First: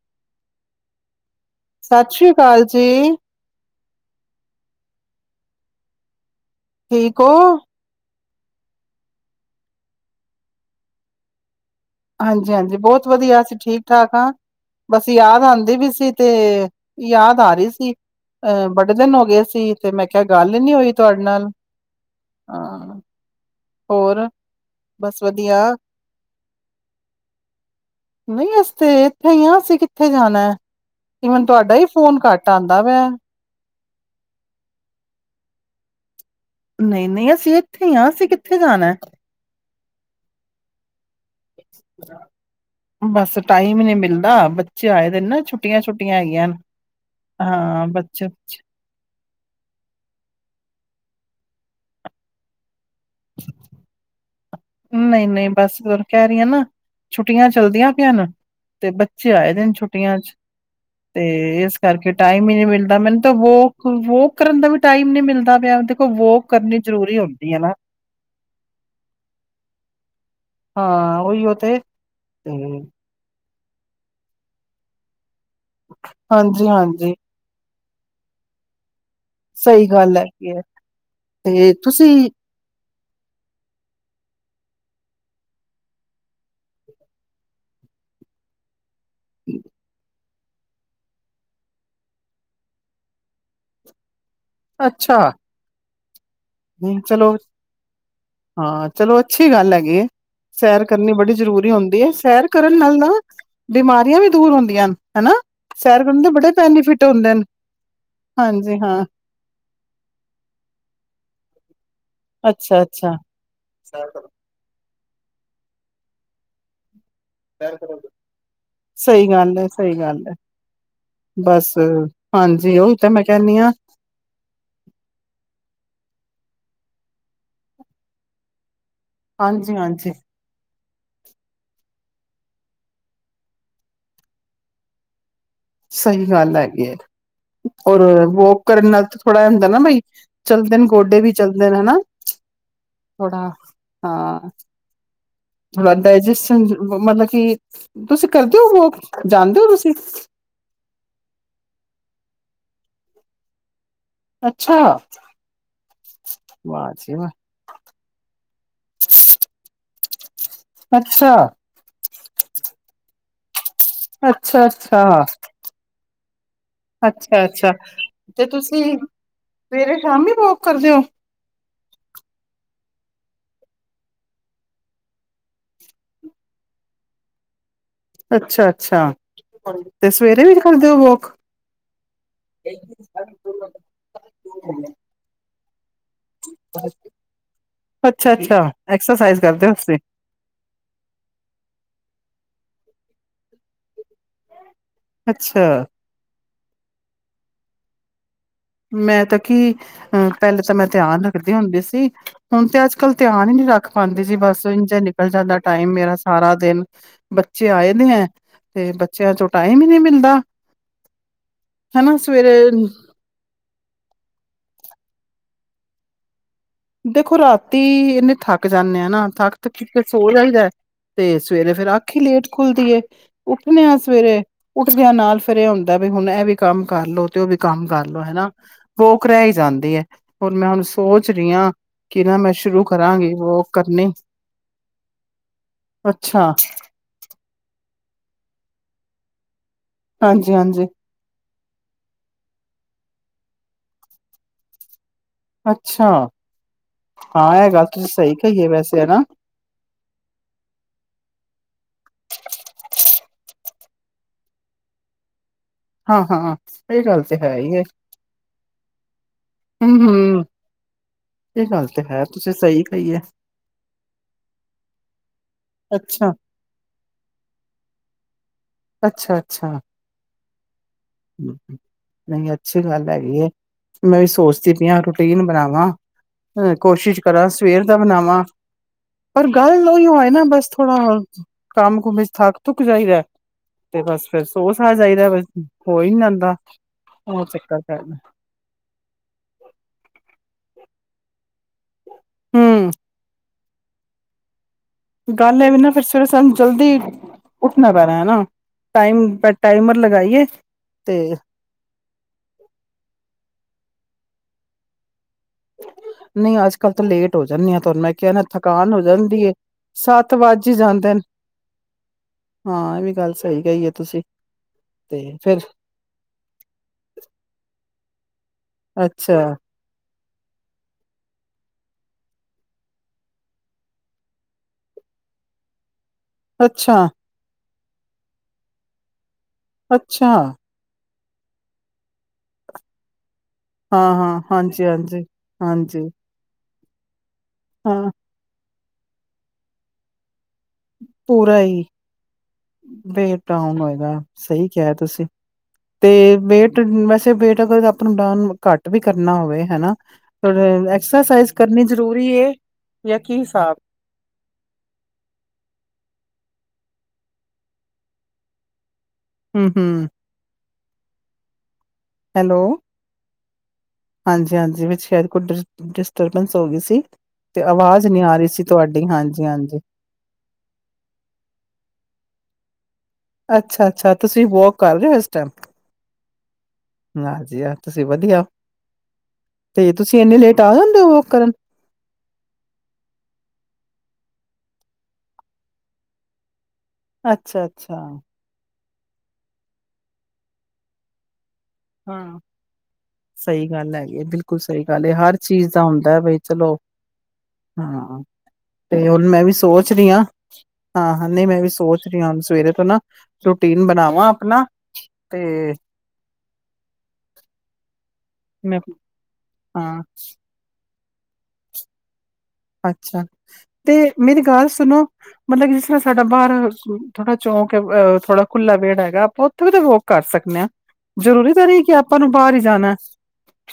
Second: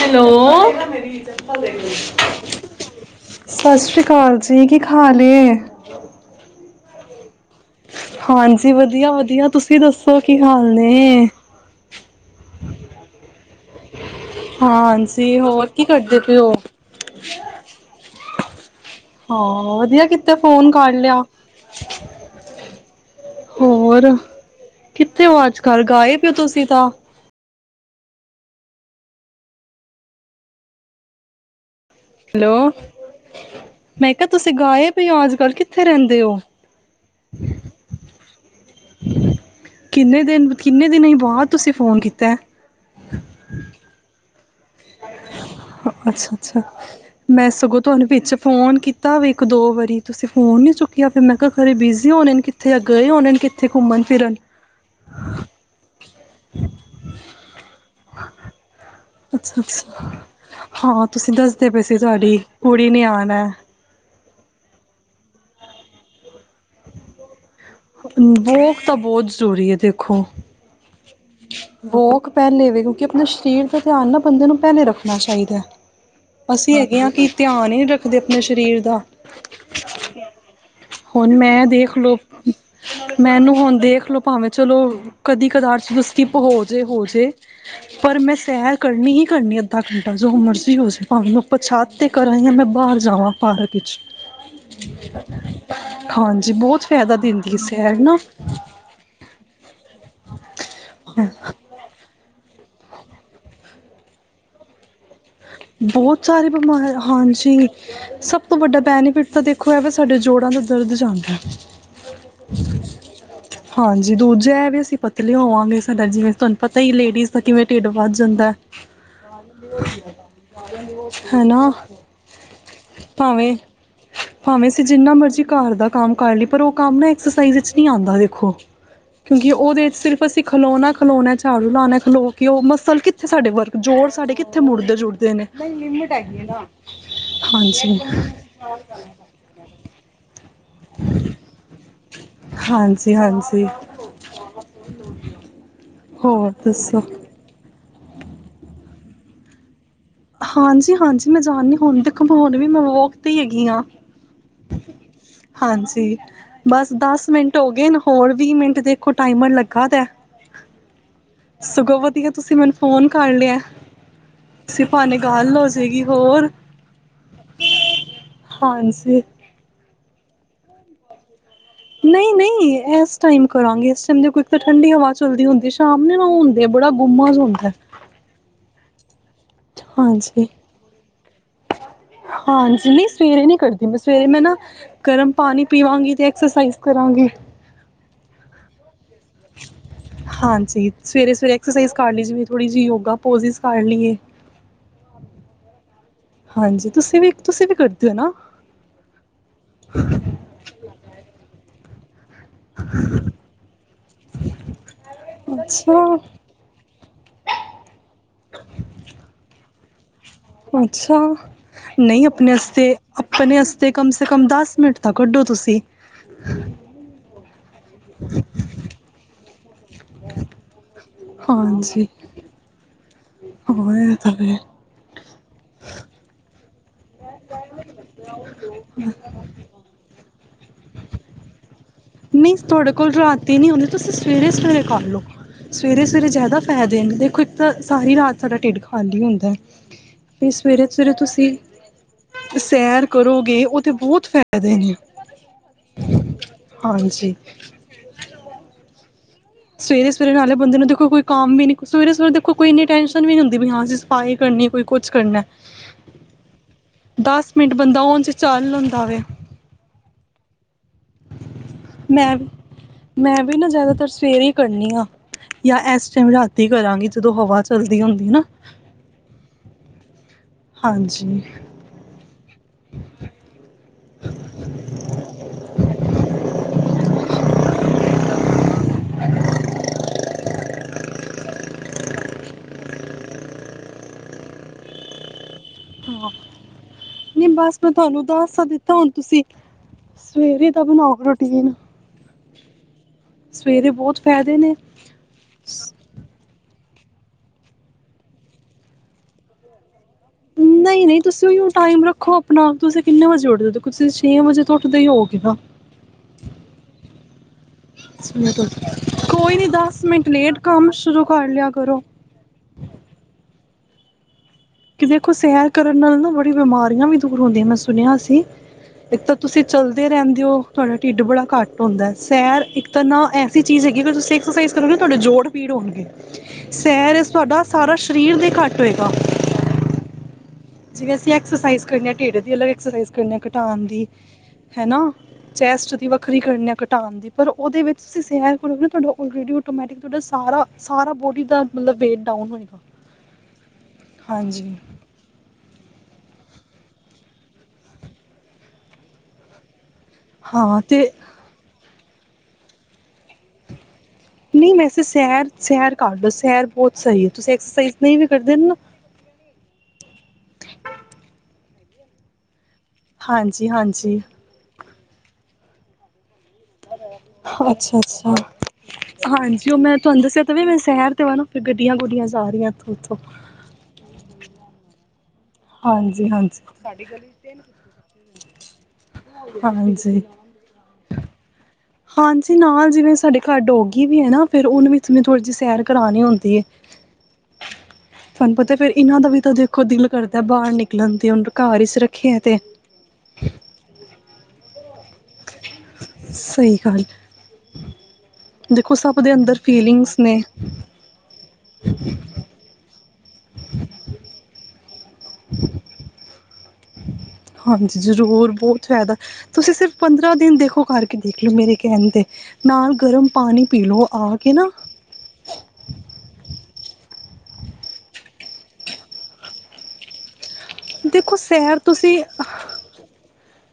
Hello ਸਤਿ ਸ੍ਰੀ ਅਕਾਲ ਜੀ, ਸਤਿ ਸ਼੍ਰੀ ਅਕਾਲ ਜੀ ਕੀ ਹਾਲ ਹੈ ਠੀਕ ਓ। ਹਾਂਜੀ, ਵਧੀਆ, ਵਧੀਆ ਤੁਸੀਂ ਦੱਸੋ ਕੀ ਹਾਲ ਨੇ। ਹਾਂਜੀ, ਹਾਂਜੀ ਬਹੁਤ ਵਧੀਆ ਅਸੀਂ ਠੀਕ ਠਾਕ ਆਂ। ਬਸ ਹਾਂਜੀ ਯਾਦ ਹੋਰ ਆਂਦੀ ਕੀ ਪੀ ਸੀ ਕਰਦੇ ਤੇ ਪਏ ਹੋ? ਯਾਦ ਆ ਰਹੀ ਸੀ। ਅ ਬਟ ਬਣੇ ਦਿਨ ਹੋ ਗਏ ਸੀ ਹਾਂ ਤੇ ਵਧੀਆ ਮੈਂ ਕਿਹਾ ਕੀਤਾ ਗੱਲ ਹੀ ਫੋਨ ਨੀ ਕਰ ਹੋਈ ਲਿਆ। ਤੁਹਾਡੇ ਨਾਲ ਹਾਂ। ਹੋਰ, ਬਸ ਕਿੱਥੇ ਓ ਅੱਜ ਵਧੀਆ ਕੱਲ੍ਹ, ਗਾਇਬ ਈ ਓ ਤੁਸੀਂ ਤਾਂ। ਨਹੀਂ ਅਸੀ ਤੇ ਇੱਥੇ ਈ ਆਂ, ਅਸੀਂ ਕਿੱਥੇ ਜਾਨਾਏ। ਕੀ ਹੁਨ ਤੁਹਾਡਾ ਈ ਫੋਨ ਘੱਟ ਹੈਲੋ ਆਂਦਾ ਵੈਆ। ਮੈਂ ਕਿਹਾ ਤੁਸੀਂ ਗਾਇਬ ਈ ਓ ਅੱਜ ਕੱਲ੍ਹ, ਕਿੱਥੇ ਰਹਿੰਦੇ ਓ? ਨਹੀਂ, ਨਹੀਂ ਅਸੀਂ ਇੱਥੇ ਆਂ, ਅਸੀਂ ਕਿਥੇ ਕਿੱਥੇ ਜਾਨਾਏ। ਕਿੰਨੇ ਦਿਨ ਕਿੰਨੇ ਦਿਨ ਈ ਬਸ ਟਾਈਮ ਈ ਨਈ ਮਿਲਦਾ। ਬੱਚੇ ਆਏ ਦੇ ਨੇ ਨਾ ਛੁੱਟੀਆਂ-ਛੁੱਟੀਆਂ ਅੱਛਾ, ਹੈਗੀਆਂ। ਨੇ। ਅੱਛਾ ਮੈਂ ਸਗੋਂ ਹਾਂ ਤੁਹਾਨੂੰ ਬੱਚੇ ਵਿੱਚ ਫੋਨ ਕੀਤਾ ਵੀ ਇੱਕ ਦੋ ਵਾਰੀ ਤੁਸੀਂ ਫੋਨ ਨਹੀ ਚੁੱਕ ਯਾ ਫੇਰ ਮੈਂ ਕਿਹਾ ਖਰੇ ਬਿਜ਼ੀ ਹੋਨੇ ਨੇ ਕਿੱਥੇ ਯਾ ਗਏ ਹੋਨੇ ਨੇ ਕਿੱਥੇ ਘੁੰਮਨ ਫਿਰਨ। ਨਹੀਂ, ਨਹੀਂ ਬਸ [unintelligible] ਕਹਿ ਰਹੀਆਂ ਨਾ, ਛੁੱਟੀਆਂ ਚੱਲਦੀਆਂ ਪਿਆ ਨ ਤੇ ਬ ਬੱਚੇ ਆਏ ਅੱਛਾ ਦੇ ਨੇ ਅੱਛਾ ਛੁੱਟੀਆਂ ਚ ਹਾਂ ਤੇ ਤੁਸੀਂ ਦੱਸਦੇ ਇਸ ਪਏ ਸੀ ਕਰਕੇ ਤੁਹਾਡੀ ਟਾਈਮ ਈ ਨਈ ਕੁੜੀ ਮਿਲਦਾ ਨੇ ਮੈਨੂੰ ਤਾਂ ਆਣਾ ਵੋਕ ਵੋਕ ਕਰਨ ਦਾ ਵੀ ਟਾਈਮ ਨੀ ਮਿਲਦਾ ਪਿਆ ਦੇਖੋ ਵੋਕ ਕਰਨੀ ਜ਼ਰੂਰੀ ਹੁੰਦੀ ਏ ਨਾ। ਵੋਕ ਤਾਂ ਬਹੁਤ ਜ਼ਰੂਰੀ ਏ ਦੇਖੋ। ਹਾਂ ਉਹੀਓ ਤੇ ਵੋਕ ਤੇ ਪਹਿਲੇ ਵੇ ਕਿਉਂਕਿ ਆਪਣਾ ਸ਼ਰੀਰ ਧਿਆਨ ਨਾ ਬੰਦੇ ਨੂੰ ਪਹਿਲੇ ਰੱਖਣਾ ਚਾਹੀ ਹਾਂਜੀ ਅਸੀਂ ਹੈਗੇ ਆਂ ਹਾਂਜੀ ਕੀ ਧਿਆਨ ਈ ਨੀ ਰੱਖ ਦੇ ਆਪਣੇ ਸਰੀਰ ਦਾ ਸਹੀ ਗੱਲ ਹੈਗੀ ਏ ਹੁਣ ਮੈਂ ਤੇ ਦੇਖ ਲਓ ਤੁਸੀਂ ਮੈਨੂੰ ਹੁਣ ਦੇਖਲੋ ਭਾਵੇਂ ਚਲੋ ਕਦੀ ਕਦਾਰ ਚ ਸਕਿਪ ਹੋ ਜਾਏ ਹੋ ਜਾਏ ਪਰ ਮੈਂ ਸੈਰ ਕਰਨੀ ਹੀ ਕਰਨੀ ਅੱਧਾ ਘੰਟਾ ਜੋ ਮਰਜ਼ੀ ਹੋਜੇ ਭਾਵੇਂ ਮੈਂ ਓਪਰ ਛਤ ਤੇ ਕਰਾਂ ਯਾ ਮੈਂ ਬਾਹਰ ਜਾਵਾਂ ਪਾਰਕ ਵਿੱਚ। ਅੱਛਾ। ਹਾਂਜੀ ਬੋਤ ਨਹੀਂ ਫਾਇਦਾ ਚਲੋ ਦਿੰਦੀ ਹੈ ਸੈਰ ਨਾ ਹਾਂ ਚਲੋ ਅੱਛੀ ਗੱਲ ਹੈਗੀ ਏ ਸੈਰ ਕਰਨੀ ਬੜੀ ਜ਼ਰੂਰੀ ਹੁੰਦੀ ਏ। ਸੈਰ ਕਰਨ ਨਾਲ ਨਾ ਬਿਮਾਰੀਆਂ ਵੀ ਦੂਰ ਹੁੰਦੀਆਂ ਅਨ। ਹੈਨਾ। ਬਹੁਤ ਸਾਰੇ ਬਿਮਾਰ ਹਾਂਜੀ ਸਭ ਤੋਂ ਹਾਂਜੀ ਵੱਡਾ ਹਾਂ ਬੈਨੀਫਿਟ ਤਾਂ ਦੇਖੋ ਏ ਵੇ ਸਾਡੇ ਜੋੜਾਂ ਦਾ ਦਰਦ ਜਾਂਦਾ ਏ। ਅੱਛਾ ਅੱਛਾ ਸੈਰ ਹਾਂਜੀ ਕਰੋ ਦੂਜਾ ਐਵੇ ਅਸੀਂ ਪ ਲੇ ਹੋਵਾਂਗੇ ਸਾਡਾ ਜਿਵੇਂ ਤੁਹਾਨੂੰ ਪਤਾ ਹੀ ਲੇਡੀਜ਼ ਦਾ ਕਿਵੇਂ ਢਿੱਡ ਵੱਧ ਜਾਂਦਾ ਸਹੀ ਗੱਲ ਹੈ ਸਹੀ ਗੱਲ ਹੈ ਹੈ ਨਾ ਬਸ ਹਾਂਜੀ ਉਹੀ ਤਾਂ ਮੈਂ ਭਾਵੇਂ ਕਹਿੰਦੀ ਹਾਂ ਭਾਵੇਂ ਅਸੀਂ ਜਿੰਨਾ ਮਰਜੀੀ ਘਰ ਦਾ ਕੰਮ ਕਰ ਲਈ ਪਰ ਉਹ ਕੰਮ ਨਾ ਐਕਸਰਸਾਈਜ਼ ਵਿੱਚ ਨਹੀਂੀ ਆਉਂਦਾ ਦੇਖੋ ਕਿਉਂਕਿ ਹਾਂਜੀ ਉਹਦੇ ਚ ਹਾਂਜੀ ਸਿਰਫ ਅਸੀਂ ਖਲੋਣਾ ਖਲੋਣਾ ਝਾੜੂ ਲਾਉਣਾ ਖਲੋ ਕੇ ਉਹ ਮਸਲ ਕਿੱਥੇ ਸਾਡੇ ਵਰਗ ਜੋਰ ਸਾਡੇ ਕਿੱਥੇ ਮੁੜਦੇ ਜੁੜਦੇ ਨੇ [unintelligible] ਰ ਵੋਕ ਕਰਨ ਨਾਲ ਤਾਂ ਥੋੜ੍ਹਾ ਹੁੰਦਾ [unintelligible] ਚਲਦੇ ਨੇ ਗੋਡੇ ਵੀ ਚੱਲਦੇ ਨੇ ਹਨਾ ਹਾਂਜੀ ਥੋੜਾ ਹਾਂਜੀ ਹਾਂ ਥੋੜਾ ਹੋਰ ਡਾਇਜਸ਼ਨ ਦੱਸੋ ਮਤਲਬ ਕਿ ਤੁਸੀਂ ਕਰਦੇ ਹੋ ਵੋ ਜਾਣਦੇ ਹੋ ਤੁਸੀਂ ਹਾਂਜੀ ਹਾਂਜੀ ਮੈਂ ਜਾਦੀ ਹੁਣ ਘਮਉਣ ਵੀ ਮੈਂ ਵਕ ਤੇ ਹੀ ਹੈਗੀ ਹਾਂ ਅੱਛਾ ਹਾਂਜੀ ਵਾਹ ਬਸ ਜੀ ਦਸ ਵਾਹ ਮਿੰਟ ਹੋ ਗਏ ਨਾ ਹੋਰ ਵੀਹ ਮਿੰਟ ਦੇਖੋ ਟਾਈਮਰ ਲੱਗਾ ਦਾ ਐੱਚ ਸੀ ਸਗੋਂ ਵਧੀਆ ਤੁਸੀਂ ਮੈਨੂੰ ਫੋਨ ਕਰ ਲਿਆ ਅੱਛਾ ਇਸੀ ਅੱਛਾ ਬਹਾਨੇ ਗੱਲ ਹੋ ਜਾਏਗੀ ਹੋਰ ਅੱਛਾ ਅੱਛਾ ਤੇ ਤੁਸੀਂ ਹਾਂਜੀ ਸਵੇਰੇ ਸ਼ਾਮੀ ਬ ਕਰਦੇ ਹੋ ਨਹੀਂ ਨਹੀਂ ਇਸ ਟਾਈਮ ਕਰਾਂਗੇ ਇਸ ਟਾਈਮ ਕੋ ਤਾਂ ਠੰਡੀ ਹਵਾ ਚੱਲਦੀ ਹੁੰਦੀ ਸ਼ਾਮ ਨੇ ਨਾ ਹੁੰਦੇ ਬੜਾ ਗੁਮਾ ਹੁੰਦਾ ਅੱਛਾ ਅੱਛਾ ਤੇ ਹਾਂਜੀ, ਸਵੇਰੇ ਵੀ ਕਰਦੇ ਹੋ ਵੋਕ ਹਾਂਜੀ ਨਹੀਂ ਸਵੇਰੇ ਨੀ ਕਰਦੀ ਮੈਂ ਸਵੇਰੇ ਮੈਂ ਨਾ ਗਰਮ ਪਾਣੀ ਪੀਵਾਂਗੀ ਤੇ ਐਕਸਰਸਾਈਜ਼ ਕਰਾਂਗੇ ਅੱਛਾ-ਅੱਛਾ ਐਕਸਰਸਾਈਜ਼ ਕਰਦੇ ਹੋ ਤੁਸੀਂ ਹਾਂਜੀ ਸਵੇਰੇ ਸਵੇਰੇ ਐਕਸਰਸਾਈਜ਼ ਕਰ ਲਈ ਜ ਥੋੜ੍ਹੀ ਜਿਹੀ ਯੋਗਾ ਪੋਜਿਸ ਕਰ ਲਈਏ ਅੱਛਾ ਹਾਂਜੀ ਤੁਸੀਂ ਵੀ ਤੁਸੀਂ ਵੀ ਕਰਦੇ [unintelligible] ਮੈਂ ਤਾਂ ਕੀ ਅ ਪਹਿਲੇ ਤਾਂ ਮੈਂ ਧਿਆਨ ਰਗਦੀ ਹੁੰਦੀ ਸੀ ਹੁਣ ਤੇ ਅੱਜ ਕੱਲ ਧਿਆਨ ਹੀ ਨੀ ਰੱਖ ਪਾਉਂਦੀ ਸੀ ਬਸ ਇੰਝ ਨਿਕਲ ਜਾਂਦਾ ਟਾਈਮ ਮੇਰਾ ਅੱਛਾ-ਅੱਛਾ। ਸਾਰਾ ਦਿਨ ਬੱਚੇ ਆਏ ਨੇ ਹੈ ਤੇ ਬੱਚਿਆਂ ਚੋਂ ਟਾਈਮ ਹੀ ਨਹੀਂ ਮਿਲਦਾ ਅੱਛਾ ਹਨਾ ਨਹੀਂ ਆਪਣੇਸ ਸਵੇਰੇ ਆਪਣੇ ਵਾਸਤੇ ਕਮ ਸੇ ਕਮ ਦਸ ਮਿੰਟ ਦਾ ਕੱਢੋ ਤੁਸੀਂ ਦੇਖੋ ਰਾਤ ਤੀ ਇਹਨੇ ਥੱਕ ਜਾਂਦੇ ਆ ਨਾ ਥੱਕ ਕਿਟ ਸ ਹੋ ਜਾਹੀਦਾ ਹੈ ਤੇ ਸਵੇਰੇ ਫੇਰ ਹਾਂਜੀ ਆਖੀ ਲੇਟ ਖੁੱਲਦੀ [unintelligible] ਉੱਠਣੇ ਆ ਹਾਂ ਇਹ ਤਾਂ ਸਵੇਰੇ ਹੈ। ਉੱਠਦੇਿਆਂ ਨਾਲ ਫੇਿਰ ਇਹ ਹੁੰਦਾ ਵੀ ਹੁਣ ਇਹ ਵੀ ਕੰਮ ਕਰਲੋ ਤੇ ਉਹ ਵੀ ਕੰਮ ਕਰ ਲੋ ਹਨਾ ਲੋਕੋ ਰਹਿ ਹੀ ਜਾਂਦੀ ਹੈ ਹੋਰ ਮੈਂ ਹੁਣ ਸੋਚ ਰਹੀ ਹਾਂ ਕਿ ਨਾ ਮੈਂ ਨਹੀਂ ਸ਼ੁਰੂ ਤੁਹਾਡੇ ਕੋਲ ਕਰਾਂਗੀ ਰਾਤ ਹੀ ਨਹੀਂੀ ਵੋਕ ਆਉਦੀ ਕਰਨੀ ਤੁਸੀਂ ਸਵੇਰੇ ਸਵੇਰੇ ਕਰ ਲਓ ਸਵੇਰੇ ਸਵੇਰੇ ਅੱਛਾ ਜ਼ਿਆਦਾ ਫਾਇਦੇ ਨੇ ਦੇਖੋ ਇੱਕ ਤਾਂ ਸਾਰੀ ਰਾਤ ਸਾਡਾ ਢਿੱਡ ਖਾ ਖ ਹੀ ਹੁੰਦਾ ਹੈ ਤੇ ਹਾਂਜੀ ਹਾਂਜੀ। ਸਵੇਰੇ ਸਵੇਰੇ ਤੁਸੀਂ ਸੈਰ ਕਰੋਗੇ ਉਹਦੇ ਬਹੁਤ ਫਾਇਦੇ ਨੇ ਅੱਛਾ ਹਾਂਜੀ ਹਾਂ ਇਹ ਗੱਲ ਤੁਸੀਂ ਸਹੀ ਕਹੀ ਹੈ ਵੈਸੇ ਹਨਾ ਸਵੇਰੇ ਸਵੇਰੇ ਨਾਲੇ ਬੰਦੇ ਨੂੰ ਦੇਖੋ ਕੋਈ ਕੰਮ ਵੀ ਨੀ ਸਵੇਰੇ ਸਵੇਰੇ ਦੇਖੋਈ ਇਨੀ ਟੈਂਸ਼ਨ ਵੀ ਨੀ ਹੁੰਦੀ ਵੀ ਹਾਂਸੀਂ ਸਫਾਈ ਕਰਨੀ ਕੋਈ ਕੁਛ ਕਰਨਾ ਹਾਂ ਹਾਂ ਇਹਹੀ ਗੱਲ ਤਾਂ ਦਸ ਹੈ ਮਿੰਟ ਹੀ ਹੈ ਬੰਦਾ ਉਨ ਚ ਚੱਲ ਲੈਂਦਾ ਵੇ ਇਹ ਗੱਲ ਤੇ ਹੈ ਮੈਂ ਵੀ ਤੁਸੀਂ ਸਹੀ ਕਹੀਏ ਮੈਂ ਵੀ ਨਾ ਜ਼ਿਆਦਾਤਰ ਸਵੇਰੇ ਹੀ ਕਰਨੀ ਹਾਂ ਜਾਂ ਇਸ ਟਾਈਮ ਅੱਛਾ ਰਾਤੀ ਕਰਾਂਗੀ ਜਦੋਂ ਹਵਾ ਚੱਲਦੀ ਹੁੰਦੀ ਨਾ ਅੱਛਾ ਅੱਛਾ ਹਾਂਜੀ ਨਹੀਂ ਅੱਛੀ ਗੱਲ ਹੈਗੀ ਹੈ ਮੈਂ ਵੀ ਸੋਚਦੀ ਪਹੀ ਹ ਰੂਟੀਨ ਬਣਾਵਾਂ ਕੋਸ਼ਿਸ਼ ਕਰਾਂ ਸਵੇਰ ਦਾ ਬਣਾਵਾਂ ਪਰ ਗੱਲ ਉਓਹੀ ਹੋਏ ਨਾ ਬਸ ਥੋੜਾ ਕੰਮ ਕੁਮ ਵਿੱਚ ਥੱਕ ਥੁੱਕ ਜਾਈਦਾ ਤੇ ਬਸ ਫਰ ਸੋਸ ਆ ਜਾਈਦਾ ਬਸ ਹੋ ਹੀ ਨੀ ਜਾਂਦਾ ਉਹ ਨਹੀਂ ਬਸ ਚੱਕਰ ਮੈਂ ਪੈਂਦਾ ਤੁਹਾਨੂੰ ਦੱਸ ਦਿੱਤਾ ਹੁਣ ਤੁਸੀਂ ਸਵੇਰੇ [unintelligible] ਨਾ ਹੂੰ ਸਵੇਰੇ ਬਹੁਤ ਫਾਇਦੇ ਨੇ ਗੱਲ ਇਹ ਵੀ ਨਾ ਫਿਰ ਸਵੇਰੇ ਸਾਨੂੰ ਜਲਦੀ ਉੱਠਣਾ ਪੈ ਰਿਹਾ ਹੈ ਨਾ ਟਮ ਟਾਈਮਰ ਲ ਨਹੀਂ ਨਹੀਂ ਤੁਸੀਂ ਉ ਟਾਈਮ ਰੱਖੋ ਆਪਣਾ ਆਪ ਤੁਸੀਂ ਕਿੰਨੇ ਵਜੇ ਜੋੜਦੇ ਤੁਸੀਂ ਛੇ ਵਜੇ ਤੋਂ ਉੱਠਦੇ ਹੀ ਹੋ ਨਹੀਂ ਅੱਜ ਕੱਲ ਤਾਂ ਲੇਟ ਹੋ ਜਾਂਦੇ ਆ ਤੁਹਾਨੂੰ ਮੈਂ ਕਿਹਾ ਸਵੇਰ ਤੋਂ ਥਕਾਨ ਹੋ ਜਾਂਦੀ ਕੋਈ ਨਹੀਂ ਮਿੰਟ ਸੱਤ ਲੇਟ ਵੱਜ ਹੀ ਕੰਮ ਜਾਂਦੇ ਨੇ ਸ਼ੁਰੂ ਕਰ ਲਿਆ ਕਰੋ ਹਾਂ ਇਹ ਵੀ ਗੱਲ ਸਹੀ [unintelligible] ਤੁਸੀਂ ਕਿ ਤੇ ਦੇਖੋ ਫੇਰ ਸੈਰ ਕਰਨ ਨਾਲ ਨਾ ਬੜੀ ਬਿਮਾਰੀਆਂ ਵੀ ਦੂਰ ਹੁੰਦੀਆਂ ਮ ਸੁਣਿਆ ਸੀ ਇੱਕ ਤਾਂ ਅੱਛਾ ਤੁਸੀਂ ਚਲਦੇ ਰਹਿੰਦੇ ਅਤੇ ਉਹ ਤੁਹਾਡਾ ਢਿੱਡ ਬੜਾ ਘੱਟ ਹੁੰਦਾ ਸੈਰ ਇੱਕ ਤਾਂ ਨਾ ਐਸੀ ਚੀਜ਼ ਹੈਗੀ ਅਗਰ ਤੁਸੀਂ ਐਕਸਰਸਾਈਜ਼ ਕਰੋਗੇ ਤੁਹਾਡੇ ਜੋੜ ਪੀੜ ਹੋਣਗੇ ਅੱਛਾ ਸਰ ਤੁਹਾਡਾ ਸਾਰਾ ਸਰੀਰ ਦੇ ਘੱਟ ਹੋਏਗਾ ਅੱਛਾ ਜਿਵੇ ਅਸੀਂਕਸਰਸਾਈਜ਼ ਕਰਨ ਹਾਂ ਢਿੱਡ ਅੱ ਐਸਜ਼ ਕਰਾਂ ਟ ਦੀ ਹਾਂ-ਹਾਂ, ਹਨਾ ਹਾਂਜੀ-ਹਾਂਜੀ, ਚੈਸਟ ਹਾਂਜੀ, ਹਾਂਜੀ ਦੀ ਵੱਖਰੀ ਕਰਨ ਆ ਕ [unintelligible] ਪਰ ਉਹਦੇ ਵਿੱਚ ਹਾਂਜੀ ਹਾਂ ਤੁਸੀਂ ਸੈਰ ਕਰੋ ਤੁਹਾਡਾ ਲਰੇਡੀ ਆਟੋਮੈਟਿਕ ਤੁਹਾਡਾਾਰਾ ਪੂਰਾ ਹੀ ਵੇਟ ਡਾਨ ਹੋਏਗਾ ਸਹੀ ਹਾਂਜੀ ਕਿਹਾ ਤੁਸੀਂ ਤੇ ਵੇਟ ਵੈਸੇ ਵੇਟ ਅਗ ਆਪ ਨੂੰ ਡਨ ਘੱਟ ਵੀ ਕਰਨਾ ਹੋਵੇ ਹਨਾ ੜ ਹਾਂ ਤੇ ਐਕਸਰਸਾਈਜ਼ ਕਰਨੀ ਜ਼ਰੂਰੀ ਯ ਕੀ ਹਿਸਾਬ ਨਹੀਂ ਵੈਸੇ ਸੈਰ ਸੈਰ ਕਰ ਲਓ ਸੈਰ ਬਹੁਤ ਸਹੀ ਹੈ ਤੁਸੀਂ ਐਕਸਰਸਾਈਜ਼ ਨਹੀਂ ਵੀ ਕਰਦੇ ਨਾ ਹਮ ਹਮ ਹੈਲੋ ਹਾਂਜੀ ਹਾਂਜੀ ਹਾਂਜੀ ਵਿੱਚ ਸ਼ਾਇਦ ਕੁਡ ਜਿਸ ਤ ਅੱਛਾ ਅੱਛਾ ਆ ਰਹੀ ਸੀ ਤੁਹਾਡੀ ਹਾਂਜੀ ਉਹ ਹਾਂਜੀ-ਹਾਂਜੀ। ਮੈਂ ਤੁਹਾਨੂੰ ਦੱਸਿਆ ਤਵੇ ਮੈਂ ਸ਼ਹਿਰ ਤੇ ਵਾਂ ਨਾ ਫਿਰ ਗੱਡੀਆਂ ਗੁੱਡੀਆਂ ਸਾਰੀਆਂ ਥ ਅੱਛਾ ਅੱਛਾ ਤੁਸੀਂ ਵੋਕ ਕਰ ਰਹੇ ਹੋ ਹਾਂਜੀ ਹਾਂਜੀ ਹਜੀ ਆ ਤੁਸੀਂ ਵਧੀਆ ਤੇ ਤੁਸੀਂ ਹਾਂਜੀ ਇੰਨੇ ਲੇਟ ਆ ਜਾਂਦੇ ਹੋ ਕਰਨ ਹਾਂਜੀ ਨਾ ਜਿਵੇਂ ਸਾਡੇ ਘਰ ਡੋਗੀ ਵੀ ਹੈ ਨਾ ਫ਼ਿਰ ਉਹਨੂੰ ਵੀ ਥੋੜੀ ਜਿਹੀ ਸੈਰ ਕਰਾਉਣੀ ਆੁੰਂਦੀ ਹੈ ਅੱਛਾ ਅੱਛਾ ਅਤੇ ਫਿਰ ਇਹਨਾਂ ਦਾ ਵੀ ਤਾਂ ਦੇਖੋ ਦਿਲ ਕਰਦਾ ਬਾਹਰ ਨਿਕਲਣ ਦੀ ਹਾਂ ਸਹੀ ਗੱਲ ਹੈਗੀ ਹੈ ਬਿਲਕੁਲ ਸਹੀ ਗੱਲ ਹੈ ਹਰ ਹਰ ਚੀਜ਼ ਦਾ ਹੁੰਦਾ ਬ ਚਲੋ ਸਹੀ ਗੱਲ ਹਾਂ ਦੇਖੋ ਤੇ ਸਭ ਹੁਣ ਦੇ ਮੈਂ ਵੀ ਅੰਦਰ ਸੋਚ ਰਹੀ ਫੀਲਿੰਗਸ ਹਾਂ ਨੇ ਹਾਂ ਨਹੀਂ ਮੈਂ ਵੀ ਸੋਚ ਰਹੀ ਹ ਹੁਣ ਸਵੇਰੇ ਤੋਂ ਨਾ ਰੂਟੀਨ ਬਣਾਵਾਂ ਆਪਣਾ ਤੇ ਹਾਂਜੀ ਜ਼ਰੂਰ ਮੈਂ ਬਹੁਤ ਫ਼ਾਇਦਾ ਤੁਸੀਂ ਸਿਰਫ ਹਾਂ ਪੰਦਰਾਂ ਦਿਨ ਦੇਖੋ ਕਰ ਦੇਖਲ ਮੇਰੇ ਕਹਿਣ ਤੇ ਨਾਲ ਅੱਛਾ ਗਰਮ ਪਾਣੀ ਪੀ ਤੇ ਲਓ ਆ ਮੇਰੀ ਕੇ ਗੱਲ ਨਾ ਸੁਣੋ ਮਤਲਬ ਜਿਸ ਤਰ੍ਹਾਂ ਸਾਡਾ ਬਾਹਰ ਥੋੜਾ ਚੌਂਕਹ ਥੋੜਾ ਖੁੱਲਾ ਵਿੇਹੜ ਹੈਗਾ ਆਪਾਂ ਉੱਥੇ ਵੀ ਵੋਕ ਕਰ ਸਕਦੇ ਹਾਂ ਦੇਖੋ ਜ਼ਰੂਰੀ ਤਾਂ ਸੈਰ ਨਹੀਂ ਕਿ ਤੁਸੀਂ ਆਪਾਂ ਨੂੰ ਬਾਹਰ ਹੀ ਜਾਣਾ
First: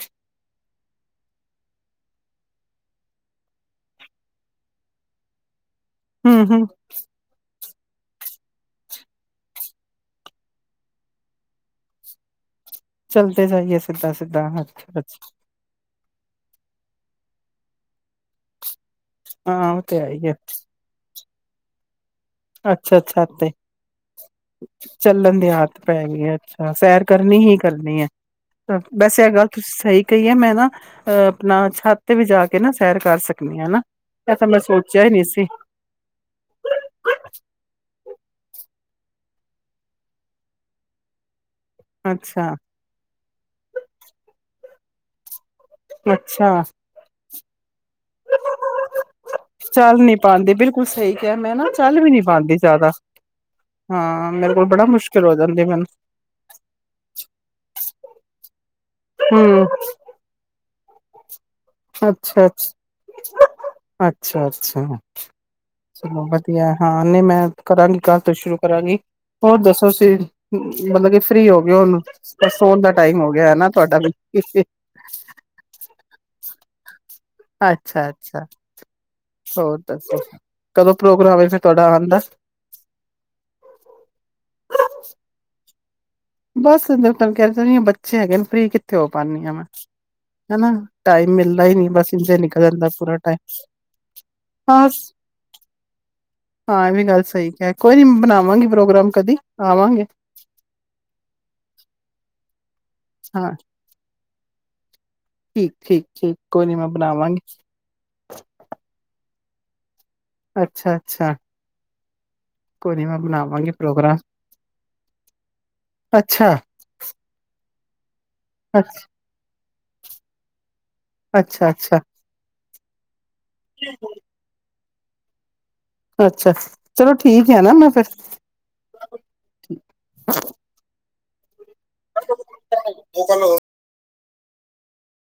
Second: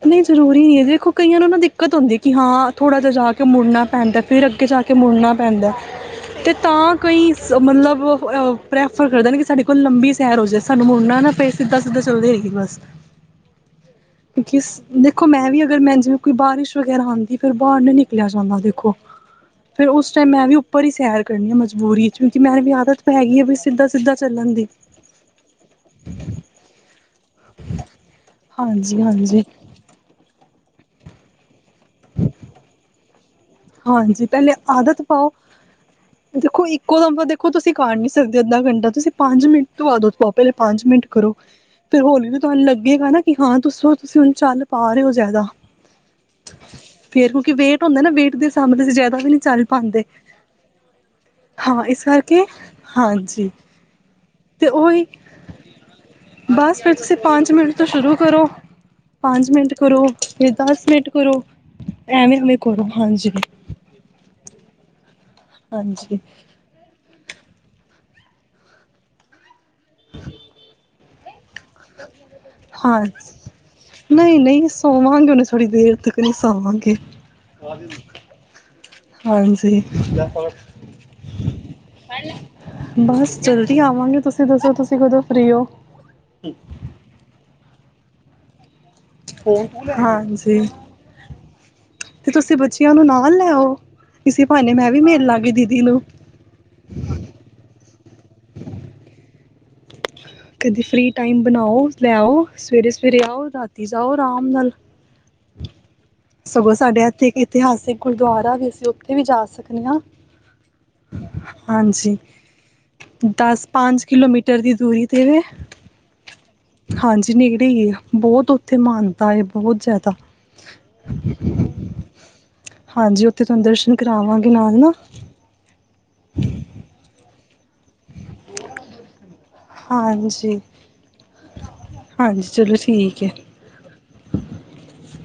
ਨਹੀਂ ਜ਼ਰੂਰੀ ਨਹੀਂ ਦੇਖੋ ਕਈਆਂ ਨੂੰ ਉਹ ਦਿੱਕਤ ਹੁੰਦੀ ਕਿ ਹਾਂ ਥੋੜ੍ਹਾ ਜਿਹਾ ਜਾ ਕੇ ਮੁੜਨਾ ਪੈਂਦਾ ਫਿਰ ਅੱਗੇ ਜਾ ਕੇ ਮੁੜਨਾ ਪੈਂਦਾ ਹਮ ਅਤੇ ਹਮ ਤਾਂ ਕੋਈ ਮਤਲਬ ਪ੍ਰੈਫਰ ਕਰਦਾ ਨਹੀਂ ਕਿ ਸਾਡੇ ਕੋਲ ਲੰਬੀ ਸੈਰ ਹੋ ਜਾਵੇ ਸਾਨੂੰ ਮੁਨਾ ਨਾ ਪੈ ਸਿੱਧਾ ਸਿੱਧਾ ਚੱਲਦੀ ਰਹੀਗੀ ਬਸ ਚਲਦੇ ਜਾਈਏ ਸਿੱਧਾ ਸਿੱਧਾ ਕਿਉਕਿ ਅੱਛਾ ਦੇਖੋ ਅੱਛਾ ਮੈਂ ਵੀ ਅਗਰ ਮੈਂ ਜਿਵੇਂ ਕੋਈ ਬਾਰਿਸ਼ ਵਗੈਰਾ ਆਦੀ ਫਿਰਰ ਬਾਹਰ ਨੀ ਨਿਕਲਿਆ ਜਾਂਦਾ ਦੇਖੋ ਹਾਂ ਉਹ ਫੇਿਰ ਤੇ ਹੈ ਉਸ ਹੀ ਟਾਈਮ ਹੈ ਮੈਂ ਵੀ ਉੱਪਰ ਹੀ ਸਹਿਰ ਕਰਨੀੀਆਂ ਮਜ਼ਬੂਰੀ ਕਿਉਂਕਿ ਮੈਂ ਵੀ ਅੱਛਾ ਆਦਤ ਅੱਛਾ ਹੈਗੀ ਆ ਤੇ ਵੀ ਸਿੱਧਾ ਸਿੱਧਾ ਚੱਲਣ ਦੀ ਚੱਲਣ ਦੀ ਆਦਤ ਪੈ ਗਈੱ ਸੈਰ ਕਰਨੀ ਹੀ ਕਰਨੀ ਹੈ ਹਾਂਜੀ ਵੈਸੇ ਇਹ ਹਾਂਜੀ ਗੱਲ ਤੁਸੀਂ ਸਹੀ ਕਹੀ ਹੈ ਮੈਂ ਅਹ ਆਪਣਾ ਛੱਤ ਤੇ ਵੀ ਜਾ ਕੇ ਨਾ ਸੈਰ ਕਰ ਸਕ ਹਾਂਜੀ ਪਹਿਲੇ ਆਦਤ ਪਾਓ ਸੀ ਦੇਖੋ ਇੱਕੋ ਦਮ ਦੇਖੋ ਤੁਸੀਂ ਕਾਰ ਨ ਸਕਦੇ ਅੱਧਾ ਘੰਟਾ ਤੁਸੀਂ ਪੰਜ ਮਿੰਟ ਤੋਂ ਵਅਦ ਉਥਓ ਪਹਿਲੇ ਪੰਜ ਮਿੰਟ ਕਰੋ ਫੇਿਰ ਹੋਲੀ ਵੀ ਅੱਛਾ ਤੁਹਾਨੂੰ ਲੱਗੇਗਾ ਨਾ ਕਿ ਹਾਂ ਦੱਸੋ ਤੁਸੀਂ ਹੁਣ ਚੱਲ ਪਾ ਰਹੇ ਹੋ ਜ਼ਿਆਦਾ ਅੱਛਾ ਵੇਟ ਹੁੰਦੇ ਨਾ ਸਮ ਤੁਸੀ ਜ਼ਿਆਦਾ ਵੀ ਨਹੀਂੀ ਚੱਲ ਪਾਉਂਦੇ ਨੀ ਪਾਉਂਦੀ ਬਿਲਕੁਲ ਸਹੀ ਕਿਹਾ ਮੈਂ ਨਾ ਹਾਂ ਚੱਲ ਇਸ ਵੀ ਨੀ ਕਰਕੇ ਪਾਉਂਦੀ ਜ਼ਿਆਦਾ ਹਾਂਜੀ ਹਾਂ ਮੇਰੇ ਕੋਲ ਤੇ ਬੜਾ ਉਹੀ ਮੁਸ਼ਕਿਲ ਹੋ ਜਾਂਦੀ ਮੈਨੂੰ ਬਸ ਫਿਰ ਤੁਸੀਂ ਪੰਜ ਮਿੰਟ ਤੋਂ ਸ਼ੁਰੂ ਕਰੋ ਪੰਜ ਹਮ ਮਿੰਟ ਕਰੋ ਫਿਰ ਦਸ ਮਿੰਟ ਕਰੋ ਅੱਛਾ ਐਵੇਂ ਅੱਛਾ ਐਵੇਂ ਕਰੋ ਹਾਂਜੀ ਅੱਛਾ ਅੱਛਾ ਹਾਂਜੀ ਚਲੋ ਵਧੀਆ ਹਾਂ ਨਹੀਂ ਮੈਂ ਕਰਾਂਗੀ ਕੱਲ ਤੋਂ ਸ਼ੁਰੂ ਕਰਾਂਗੀ ਹੋਰ ਦੱਸੋ ਸੀ ਮਤਲਬ ਕਿ ਫਰੀ ਹੋ ਗਨੂੰ ਪਰ ਸੋਣ ਦਾ ਹਾਂ ਟਾਈਮ ਹੋ ਗਿਆ ਨਾ ਤੁਹਾਡਾ ਨਹੀਂ ਨਹੀਂ ਸੋਵਾਂਗੇ ਉਹਨੇ ਥੋੜ੍ਹੀ ਦੇਰ ਤੱਕ ਨਹੀਂ [unintelligible] ਅੱਛਾ ਅੱਛਾ ਹੋਰ ਹਾਂਜੀ ਦੱਸੋ ਕਦੋਂ ਪ੍ਰੋਗਰਾਮ ਹੈ ਫਿਰ ਤੁਹਾਡਾ ਆਉਣ ਦਾ ਬਸ ਜਲਦੀ ਆਵਾਂਗੇ ਤੁਸੀਂ ਦੱਸੋ ਤੁਸੀਂ ਕਦੋਂ ਫ੍ਰਰੀ ਹੋ ਬਸ ਸੁੰਦਰ ਮੂੰ ਕਹਿ ਦੁੰਦੀ ਬੱਚ ਅੱਛਰੀ ਓ ਪਾਦੀ ਆਾਂ ਮੈਂ ਹਾਂਜੀ ਹਨਾ ਟਾਈਮ ਮਿਲਦਾ ਹੀ ਨਹੀਂੀ ਬਸ ਤੇ ਇੰਝੇ ਤੁਸੀਂ ਨਿਕਲ ਜਾਂਦਾ ਬੱਚਿਆਂ ਨੂੰ ਪੂਰਾ ਨਾਲ ਟਾਈਮ ਲੈ ਆਓ ਇਸੇ ਭਾਨੇ ਹਾਂ ਮੈਂ ਵੀ ਮਿਲ ਲਾਂਗੀ ਦੀਦੀ ਨੂੰ ਹਾਂ ਇਹ ਵੀ ਗੱਲ ਸਹੀ ਕ ਕੋਈ ਨੀ ਬਣਾਵਾਂਗੀ ਪ੍ਰੋਗਰਾਮ ਕਦੀ ਆਵਾਂਗੇ ਕਦੇ ਫ੍ਰਰੀ ਟਾਈਮ ਬਣਾਓ ਲੈਓ ਸਵੇਰੇ ਸਵੇਰੇ ਆਓ ਹਾਂ ਰਾਤੀ ਜਾਓ ਆਰਾਮ ਨਾਲ ਠੀਕ ਠੀਕ ਠੀਕ ਕੋਈ ਸਗੋਂ ਨੀ ਮੈਂ ਸਾਡੇ ਇੱਥੇ ਇੱਕ ਬਣਾਵਾਂਗੀ ਇਤਿਹਾਸਿਕ ਗੁਰਦੁਆਰਾ ਵੀ ਅਸੀਂ ਉੱਥੇ ਵੀ ਜਾ ਸਕਦੇ ਹਾਂ ਅੱਛਾ ਅੱਛਾ ਹਾਂਜੀ ਕੋਈ ਨੀ ਮੈਂ ਦਸ ਬਣਾਵਾਂਗੀ ਪੰਜ ਪ੍ਰੋਗਰਾਮ ਕਿਲੋਮੀਟਰ ਦੀ [unintelligible] ਕਿਵੇਂ ਅੱਛਾ ਹਾਂਜੀ ਨੇਗੜੇ ਹੀ ਬਹੁਤ ਉੱਥੇ ਮਾਨਤਾ ਹੈ ਬਹੁਤ ਜ਼ਿਆਦਾ ਅੱਛਾ ਅੱਛਾ ਹਾਂਜੀ ਉ ਤੁਹਾਨੂੰ ਦਰਸ਼ਨ ਕਰਾਵਾਂਗੇ ਨਾਲ ਨਾ ਅੱਛਾ ਚਲੋ ਠੀਕ ਆ ਨਾ ਮੈਂ ਫਿਰ ਹਾਂਜੀ ਹਾਂਜੀ ਚਲੋ ਠੀਕ ਹੈ